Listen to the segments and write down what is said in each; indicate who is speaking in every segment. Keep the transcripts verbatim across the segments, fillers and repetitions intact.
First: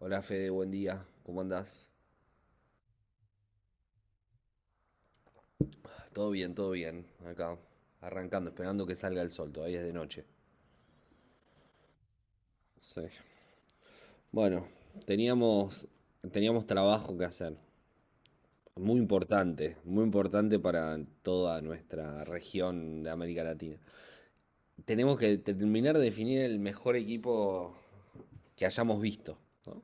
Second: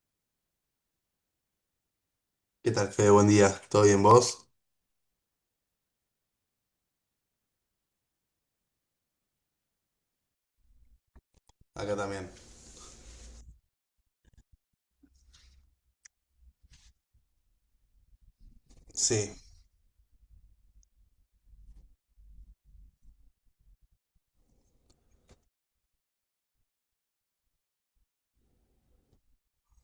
Speaker 1: Hola Fede, buen día, ¿cómo andás?
Speaker 2: ¿Qué tal, Fede? Buen día. ¿Todo bien vos?
Speaker 1: Todo bien, todo bien, acá, arrancando, esperando que salga el sol, todavía es de noche.
Speaker 2: Acá también.
Speaker 1: Sí. Bueno, teníamos, teníamos trabajo que hacer, muy
Speaker 2: Sí,
Speaker 1: importante, muy importante para toda nuestra región de América Latina. Tenemos que terminar de definir el mejor equipo que hayamos visto, ¿no?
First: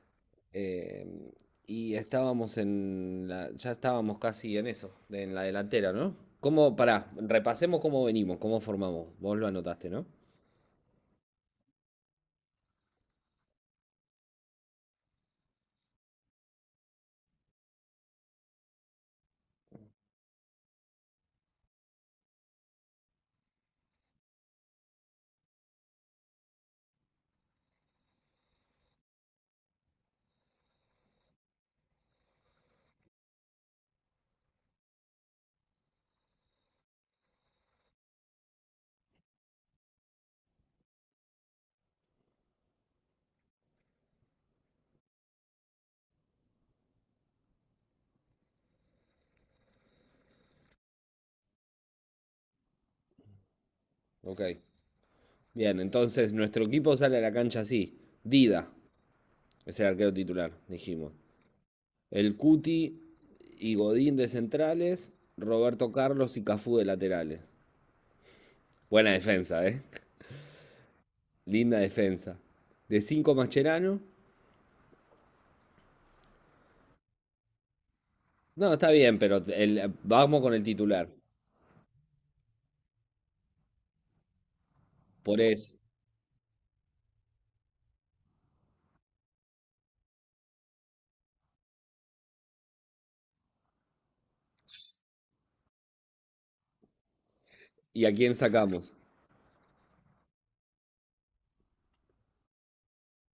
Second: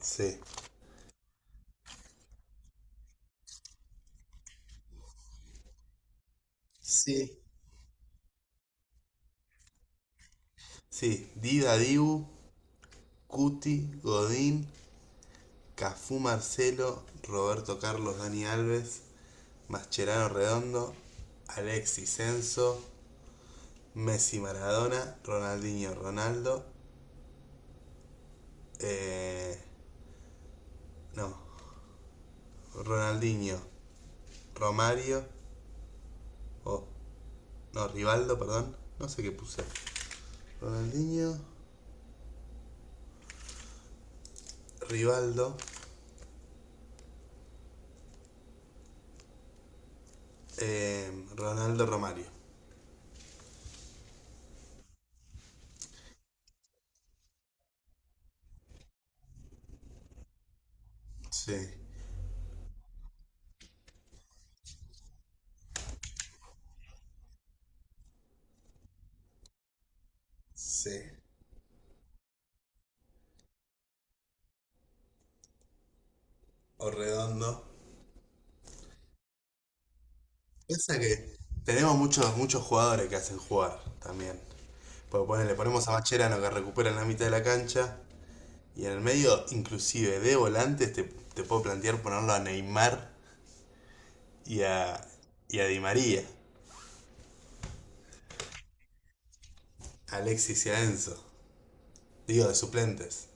Speaker 2: sí.
Speaker 1: Eh, y estábamos en la, ya estábamos casi en eso, de- en la delantera, ¿no? ¿Cómo, pará,
Speaker 2: Sí.
Speaker 1: repasemos cómo venimos, cómo formamos? Vos lo anotaste, ¿no?
Speaker 2: Sí. Dida Dibu, Cuti, Godín, Cafú Marcelo, Roberto Carlos, Dani Alves, Mascherano Redondo, Alexis Senso, Messi Maradona, Ronaldinho Ronaldo, eh, no, Ronaldinho Romario, o no, Rivaldo, perdón, no sé qué puse. Ronaldinho, Rivaldo, eh, Ronaldo Romario.
Speaker 1: Ok. Bien, entonces nuestro equipo sale a la cancha así. Dida es el arquero titular, dijimos.
Speaker 2: Sí,
Speaker 1: El Cuti y Godín de centrales, Roberto Carlos y Cafú de laterales. Buena defensa, ¿eh?
Speaker 2: sí.
Speaker 1: Linda defensa. De cinco Mascherano.
Speaker 2: O redondo.
Speaker 1: No, está bien, pero el- vamos con el
Speaker 2: Piensa
Speaker 1: titular.
Speaker 2: que tenemos muchos, muchos jugadores que hacen jugar también. Porque
Speaker 1: Por
Speaker 2: ponele, le
Speaker 1: eso.
Speaker 2: ponemos a Macherano que recupera en la mitad de la cancha. Y en el medio, inclusive de volantes, te, te puedo plantear ponerlo a Neymar y a, y a Di María,
Speaker 1: ¿Y a quién sacamos?
Speaker 2: a Alexis y a Enzo. Digo, de suplentes.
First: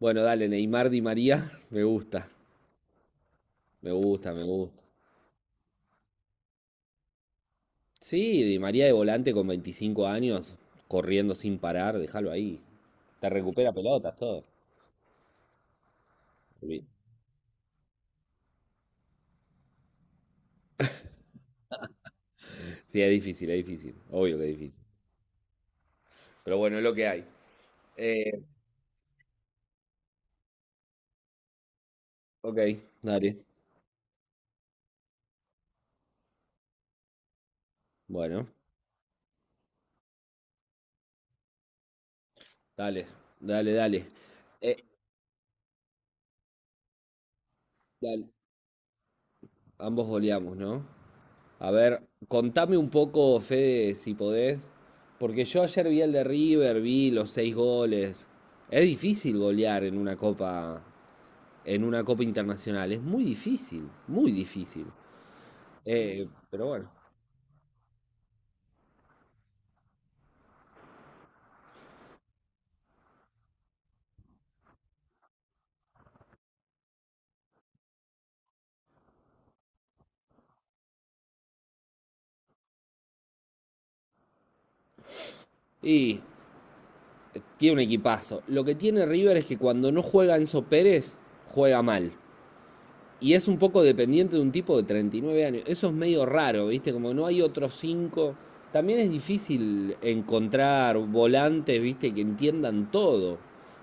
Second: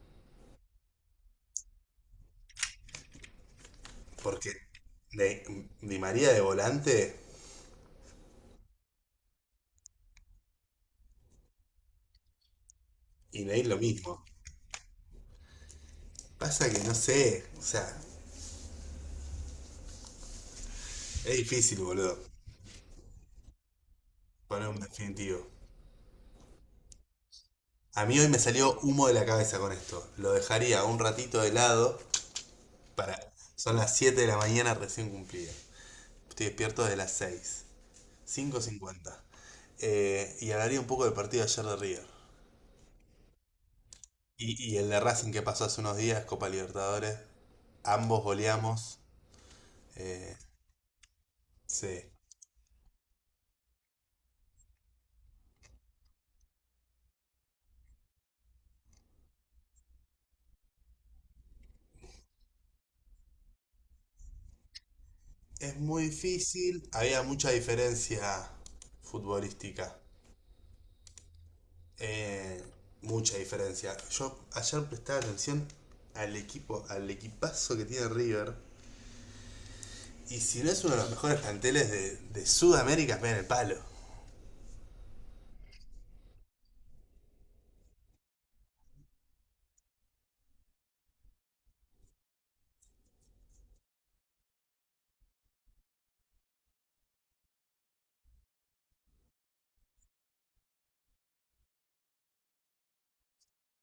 Speaker 1: Bueno, dale, Neymar Di María. Me gusta, me gusta, me
Speaker 2: Porque
Speaker 1: gusta.
Speaker 2: de- Di María de volante
Speaker 1: Sí, Di María de volante con veinticinco años, corriendo sin parar, déjalo ahí. Te
Speaker 2: y Ney
Speaker 1: recupera
Speaker 2: lo
Speaker 1: pelotas,
Speaker 2: mismo.
Speaker 1: todo.
Speaker 2: Pasa que no sé, o sea, es difícil, boludo,
Speaker 1: Sí, es difícil, es difícil. Obvio que es
Speaker 2: poner un
Speaker 1: difícil.
Speaker 2: definitivo.
Speaker 1: Pero bueno, es lo que hay.
Speaker 2: A mí hoy me
Speaker 1: Eh,
Speaker 2: salió humo de la cabeza con esto. Lo dejaría un ratito de lado
Speaker 1: ok,
Speaker 2: para...
Speaker 1: dale.
Speaker 2: Son las siete de la mañana recién cumplida. Estoy despierto desde las seis.
Speaker 1: Bueno,
Speaker 2: cinco y cincuenta. Eh, y hablaría un poco del partido de ayer de River.
Speaker 1: dale, dale, dale.
Speaker 2: Y, y
Speaker 1: Eh,
Speaker 2: el de Racing que pasó hace unos días, Copa Libertadores. Ambos
Speaker 1: Dale.
Speaker 2: goleamos.
Speaker 1: Ambos
Speaker 2: Eh,
Speaker 1: goleamos, ¿no? A
Speaker 2: sí.
Speaker 1: ver, contame un poco, Fede, si podés, porque yo ayer vi el de River, vi los seis goles. Es difícil golear en una copa, en una copa internacional. Es muy difícil, muy difícil.
Speaker 2: Es muy
Speaker 1: Eh, pero
Speaker 2: difícil.
Speaker 1: bueno.
Speaker 2: Había mucha diferencia futbolística. Eh, Mucha diferencia. Yo ayer prestaba atención al equipo, al equipazo que tiene River. Y si no es uno de los mejores planteles de, de Sudamérica, me en el palo.
Speaker 1: Y tiene un equipazo. Lo que tiene River es que cuando no juega Enzo Pérez, juega mal. Y es un poco dependiente de un tipo de treinta y nueve años. Eso es medio raro, ¿viste? Como no hay otros cinco. También es difícil encontrar volantes, ¿viste? Que entiendan todo.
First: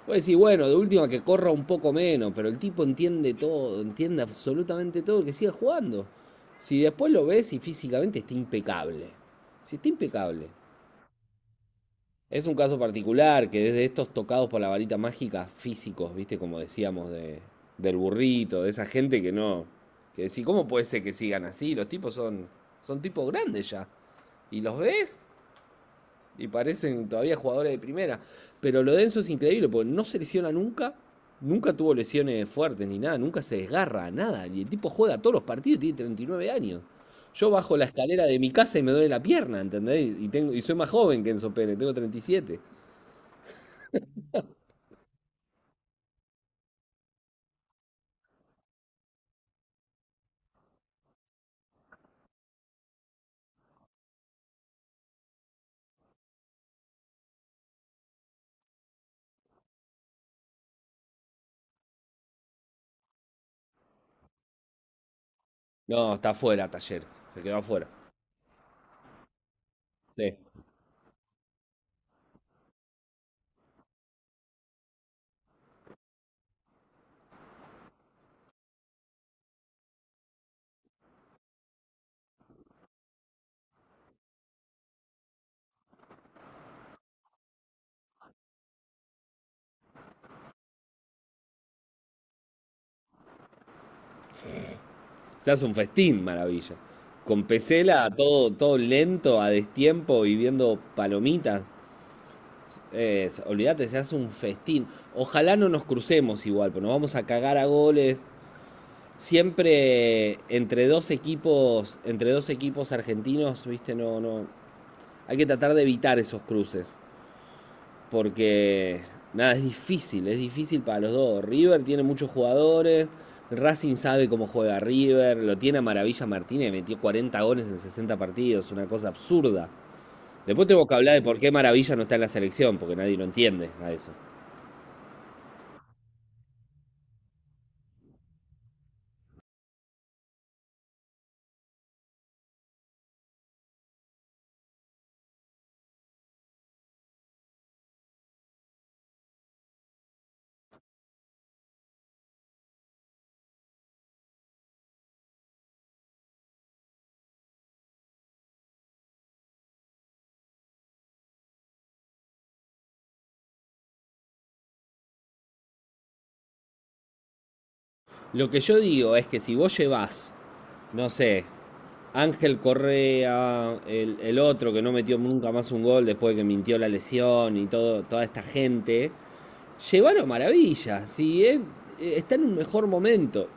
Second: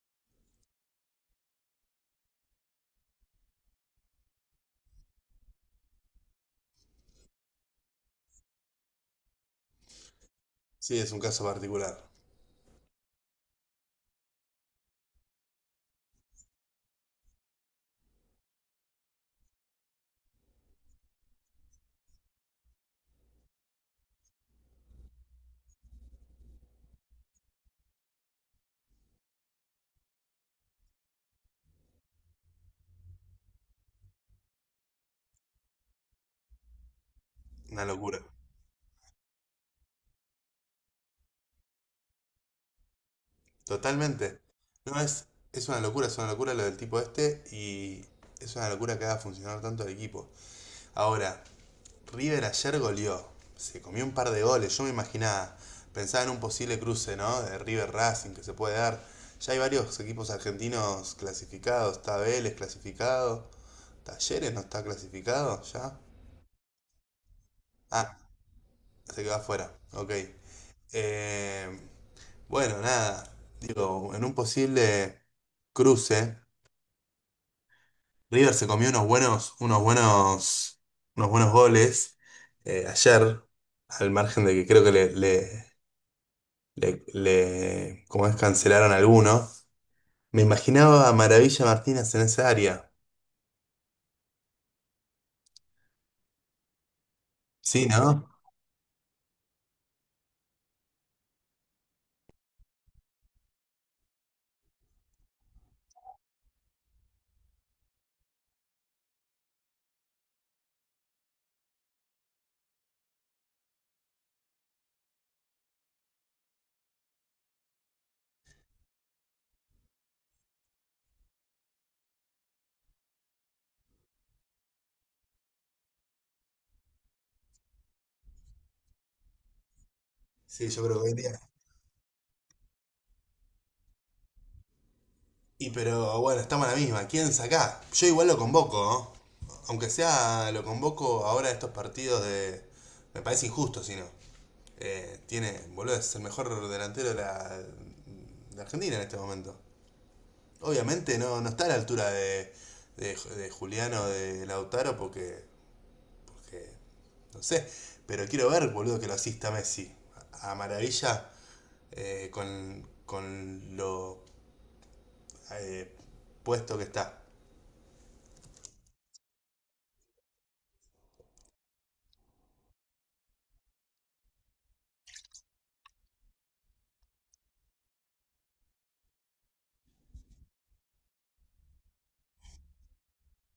Speaker 1: Puedes decir, bueno, de última que corra un poco menos, pero el tipo entiende todo, entiende absolutamente todo, que siga jugando. Si después lo ves y físicamente está impecable. Si está impecable.
Speaker 2: Sí, es un caso particular.
Speaker 1: Es un caso particular que desde estos tocados por la varita mágica físicos, viste, como decíamos, de, del burrito, de esa gente que no. Que decís, ¿cómo puede ser que sigan así? Los tipos son, son tipos grandes ya. Y los ves y parecen todavía jugadores de primera. Pero lo denso es increíble porque no se lesiona nunca. Nunca tuvo lesiones fuertes ni nada, nunca se desgarra nada. Y el tipo juega todos los partidos, y tiene treinta y nueve años. Yo bajo la
Speaker 2: Una locura.
Speaker 1: escalera de mi casa y me duele la pierna, ¿entendés? Y, tengo, y soy más joven que Enzo Pérez, tengo treinta y siete.
Speaker 2: Totalmente. No es. Es una locura, es una locura lo del tipo este. Y es una locura que haga funcionar tanto el equipo. Ahora, River ayer goleó. Se comió un par de goles. Yo me imaginaba, pensaba en un posible cruce, ¿no? De River Racing que se puede dar. Ya hay varios equipos argentinos clasificados. Está Vélez clasificado. Talleres no está clasificado ya.
Speaker 1: No, está fuera. Talleres. Se quedó afuera.
Speaker 2: Ah, se quedó afuera. Ok.
Speaker 1: Sí.
Speaker 2: Eh, bueno, nada. Digo, en un posible cruce, River se comió unos buenos, unos buenos, unos buenos goles eh, ayer, al margen de que creo que le, le- le, le- ¿cómo es? Cancelaron alguno. Me imaginaba a Maravilla Martínez en esa área.
Speaker 1: Se hace un festín, maravilla. Con
Speaker 2: Sí,
Speaker 1: Pesela,
Speaker 2: ¿no?
Speaker 1: todo, todo lento, a destiempo y viendo palomitas. Es- olvídate, se hace un festín. Ojalá no nos crucemos igual, pero nos vamos a cagar a goles. Siempre entre dos equipos, entre dos equipos argentinos, viste, no, no. Hay que tratar de evitar esos cruces. Porque nada, es difícil, es difícil para los dos. River tiene muchos jugadores, Racing sabe cómo juega River, lo tiene a Maravilla Martínez, metió cuarenta goles en sesenta partidos, una cosa absurda. Después
Speaker 2: Sí, yo
Speaker 1: tengo que
Speaker 2: creo que hoy
Speaker 1: hablar de por
Speaker 2: día.
Speaker 1: qué Maravilla no está en la selección, porque nadie lo entiende a eso.
Speaker 2: Y pero bueno, estamos a la misma. ¿Quién saca? Yo igual lo convoco, ¿no? Aunque sea, lo convoco ahora a estos partidos de. Me parece injusto, si no. Eh, tiene, boludo, es el mejor delantero de la, de Argentina en este momento. Obviamente no, no está a la altura de, de, de Juliano, de Lautaro, porque que no sé, pero quiero ver, boludo, que lo asista Messi. A maravilla eh, con, con lo eh, puesto que está.
Speaker 1: Lo que yo digo es que si vos llevas, no sé, Ángel Correa, el, el otro que no metió nunca más un gol después de que mintió la lesión y todo, toda esta gente, llévalo a maravilla, si es- está en un mejor momento.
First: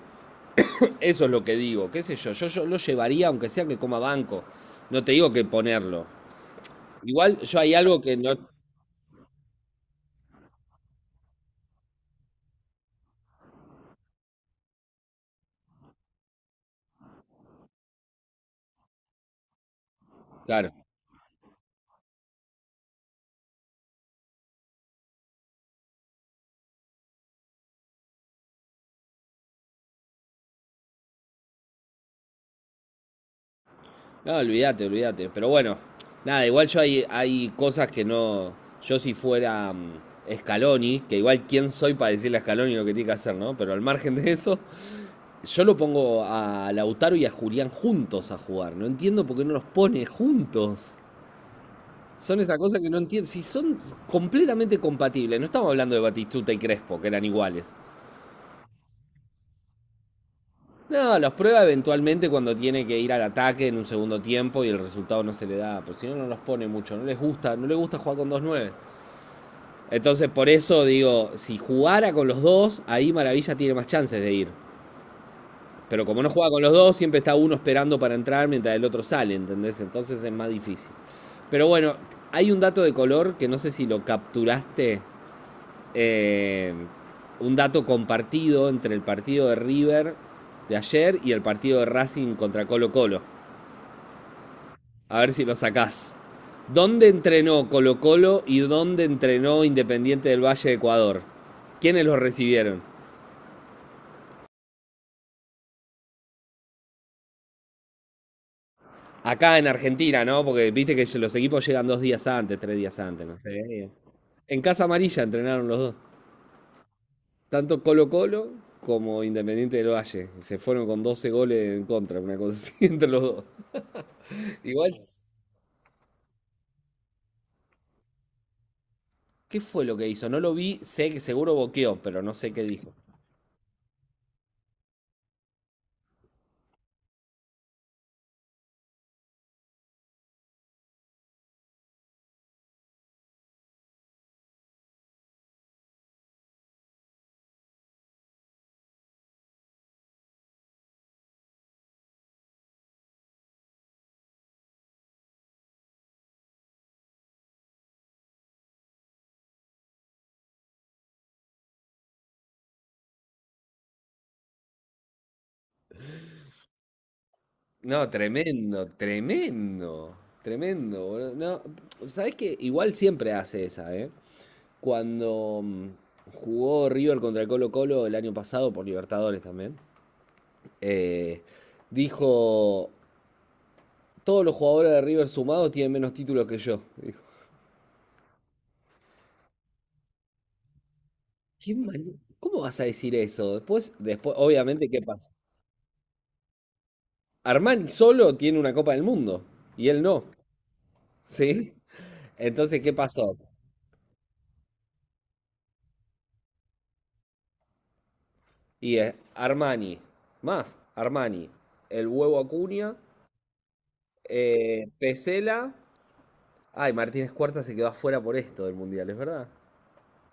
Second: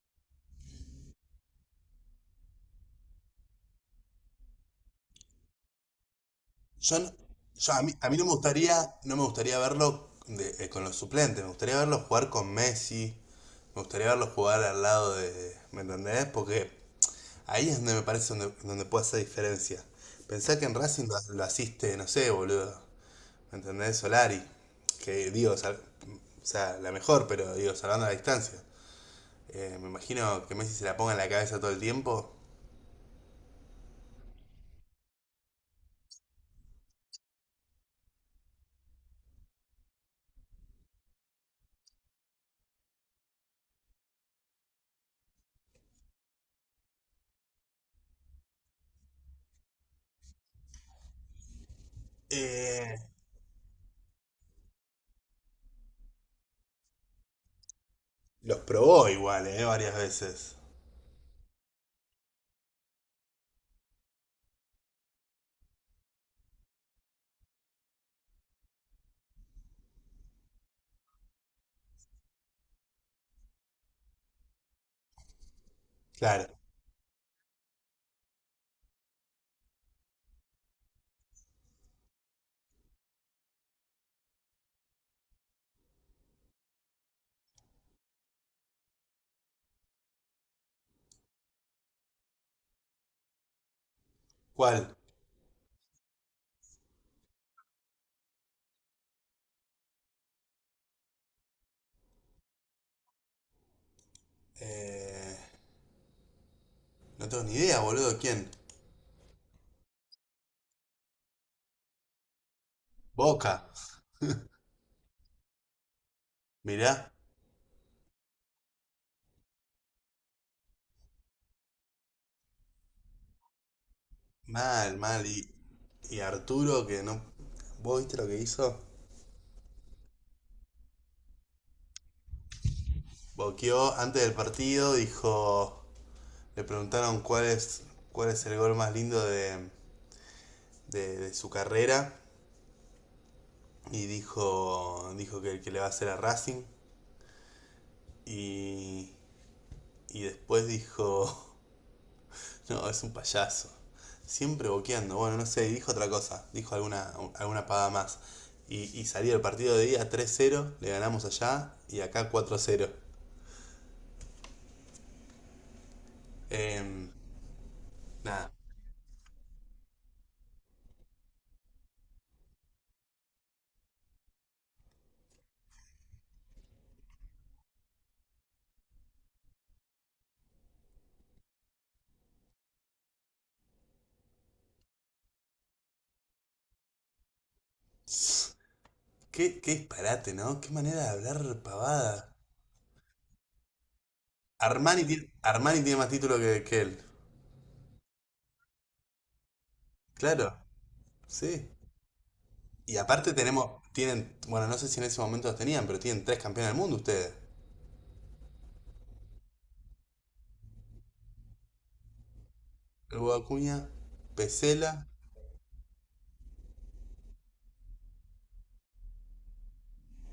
Speaker 1: Eso es lo que digo, qué sé yo, yo, yo lo llevaría aunque sea que coma banco, no te digo que ponerlo.
Speaker 2: Yo, no-
Speaker 1: Igual yo
Speaker 2: Yo
Speaker 1: hay
Speaker 2: a, mí,
Speaker 1: algo
Speaker 2: a mí
Speaker 1: que
Speaker 2: no
Speaker 1: no,
Speaker 2: me gustaría, no me gustaría verlo de- eh, con los suplentes, me gustaría verlo jugar con Messi, me gustaría verlo jugar al lado de. ¿Me entendés? Porque ahí es donde me parece donde, donde puede hacer diferencia. Pensá que
Speaker 1: claro,
Speaker 2: en Racing lo, lo asiste, no sé, boludo. ¿Me entendés? Solari, que digo, sal- o sea, la mejor, pero digo, salvando la distancia. Eh, me imagino que Messi se la ponga en la cabeza todo el tiempo.
Speaker 1: no, olvídate, olvídate, pero bueno, nada, igual yo hay, hay cosas que no, yo si fuera mm, Scaloni, que igual quién soy para decirle a Scaloni lo que tiene que hacer, ¿no? Pero al margen de eso, yo lo pongo a Lautaro y a Julián juntos a jugar, no entiendo por qué no los pone juntos. Son esa cosa que
Speaker 2: Eh,
Speaker 1: no entiendo. Si son completamente compatibles, no estamos hablando de Batistuta y Crespo, que eran iguales.
Speaker 2: los probó igual, eh, varias veces.
Speaker 1: No, los prueba eventualmente cuando tiene que ir al ataque en un segundo tiempo y el resultado no se le da. Pero si no, no los pone mucho. No les gusta, no les gusta jugar con dos nueves. Entonces, por eso digo, si jugara con los dos, ahí Maravilla tiene más chances de ir. Pero como no juega
Speaker 2: Claro.
Speaker 1: con los dos, siempre está uno esperando para entrar mientras el otro sale, ¿entendés? Entonces es más difícil. Pero bueno, hay un dato de color que no sé si lo capturaste, eh, un dato compartido entre el partido de River de ayer y el partido de Racing contra Colo Colo.
Speaker 2: ¿Cuál?
Speaker 1: A ver si lo sacás. ¿Dónde entrenó Colo Colo y dónde entrenó Independiente del Valle de Ecuador? ¿Quiénes los recibieron?
Speaker 2: Eh, no tengo ni idea, boludo. ¿Quién?
Speaker 1: Acá en Argentina, ¿no? Porque viste que los equipos llegan dos días antes, tres días antes, no
Speaker 2: Boca.
Speaker 1: sé. En Casa Amarilla entrenaron los dos.
Speaker 2: Mirá.
Speaker 1: Tanto Colo Colo como Independiente del Valle. Se fueron con doce goles en contra, una cosa así entre los dos. Igual,
Speaker 2: Mal, mal. Y, y Arturo, que no... ¿Vos viste lo que hizo?
Speaker 1: ¿qué fue lo que hizo? No lo vi, sé que seguro boqueó, pero no sé qué dijo.
Speaker 2: Boqueó antes del partido, dijo... Le preguntaron cuál es, cuál es el gol más lindo de, de, de su carrera y dijo, dijo que, que le va a hacer a Racing y, y después dijo, no, es un payaso. Siempre boqueando, bueno, no sé, dijo otra cosa, dijo alguna, alguna paga más. Y, y salía el partido de día tres cero le ganamos allá y acá cuatro cero. Em,
Speaker 1: No,
Speaker 2: Nada.
Speaker 1: tremendo, tremendo, tremendo, boludo. No, ¿sabés qué? Igual siempre hace esa, ¿eh? Cuando mm, jugó River contra el Colo Colo el año pasado por Libertadores también, eh, dijo, todos los jugadores de River sumados tienen menos títulos que yo. Dijo,
Speaker 2: Qué, qué disparate, ¿no? Qué manera de hablar
Speaker 1: "¿Qué mani-
Speaker 2: pavada.
Speaker 1: ¿Cómo vas a decir eso?" Después, después, obviamente, ¿qué
Speaker 2: Armani
Speaker 1: pasa?
Speaker 2: tiene, Armani tiene más título que, que él.
Speaker 1: Armani solo tiene una Copa del Mundo y él no,
Speaker 2: Claro, sí.
Speaker 1: ¿sí? Entonces, ¿qué
Speaker 2: Y aparte
Speaker 1: pasó?
Speaker 2: tenemos, tienen, bueno, no sé si en ese momento los tenían, pero tienen tres campeones del mundo ustedes.
Speaker 1: Y es Armani, más Armani, el huevo Acuña,
Speaker 2: El Hugo Acuña,
Speaker 1: eh,
Speaker 2: Pesela,
Speaker 1: Pesela. Ay, Martínez Cuarta se quedó afuera por esto del mundial, es verdad.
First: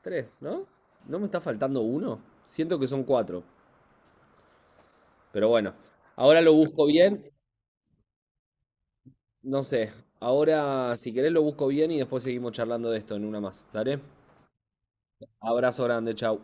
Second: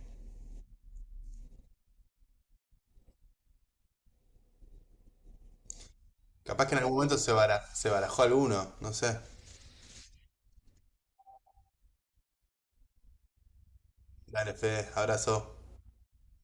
Speaker 1: Tres, ¿no? ¿No me está faltando uno? Siento que son cuatro. Pero bueno, ahora lo
Speaker 2: capaz que en
Speaker 1: busco
Speaker 2: algún momento
Speaker 1: bien.
Speaker 2: se, bara- se barajó alguno, no sé.
Speaker 1: No sé, ahora si querés lo busco bien y después seguimos charlando de esto en una más. ¿Dale?
Speaker 2: Dale, Fede, abrazo.
Speaker 1: Abrazo grande, chau.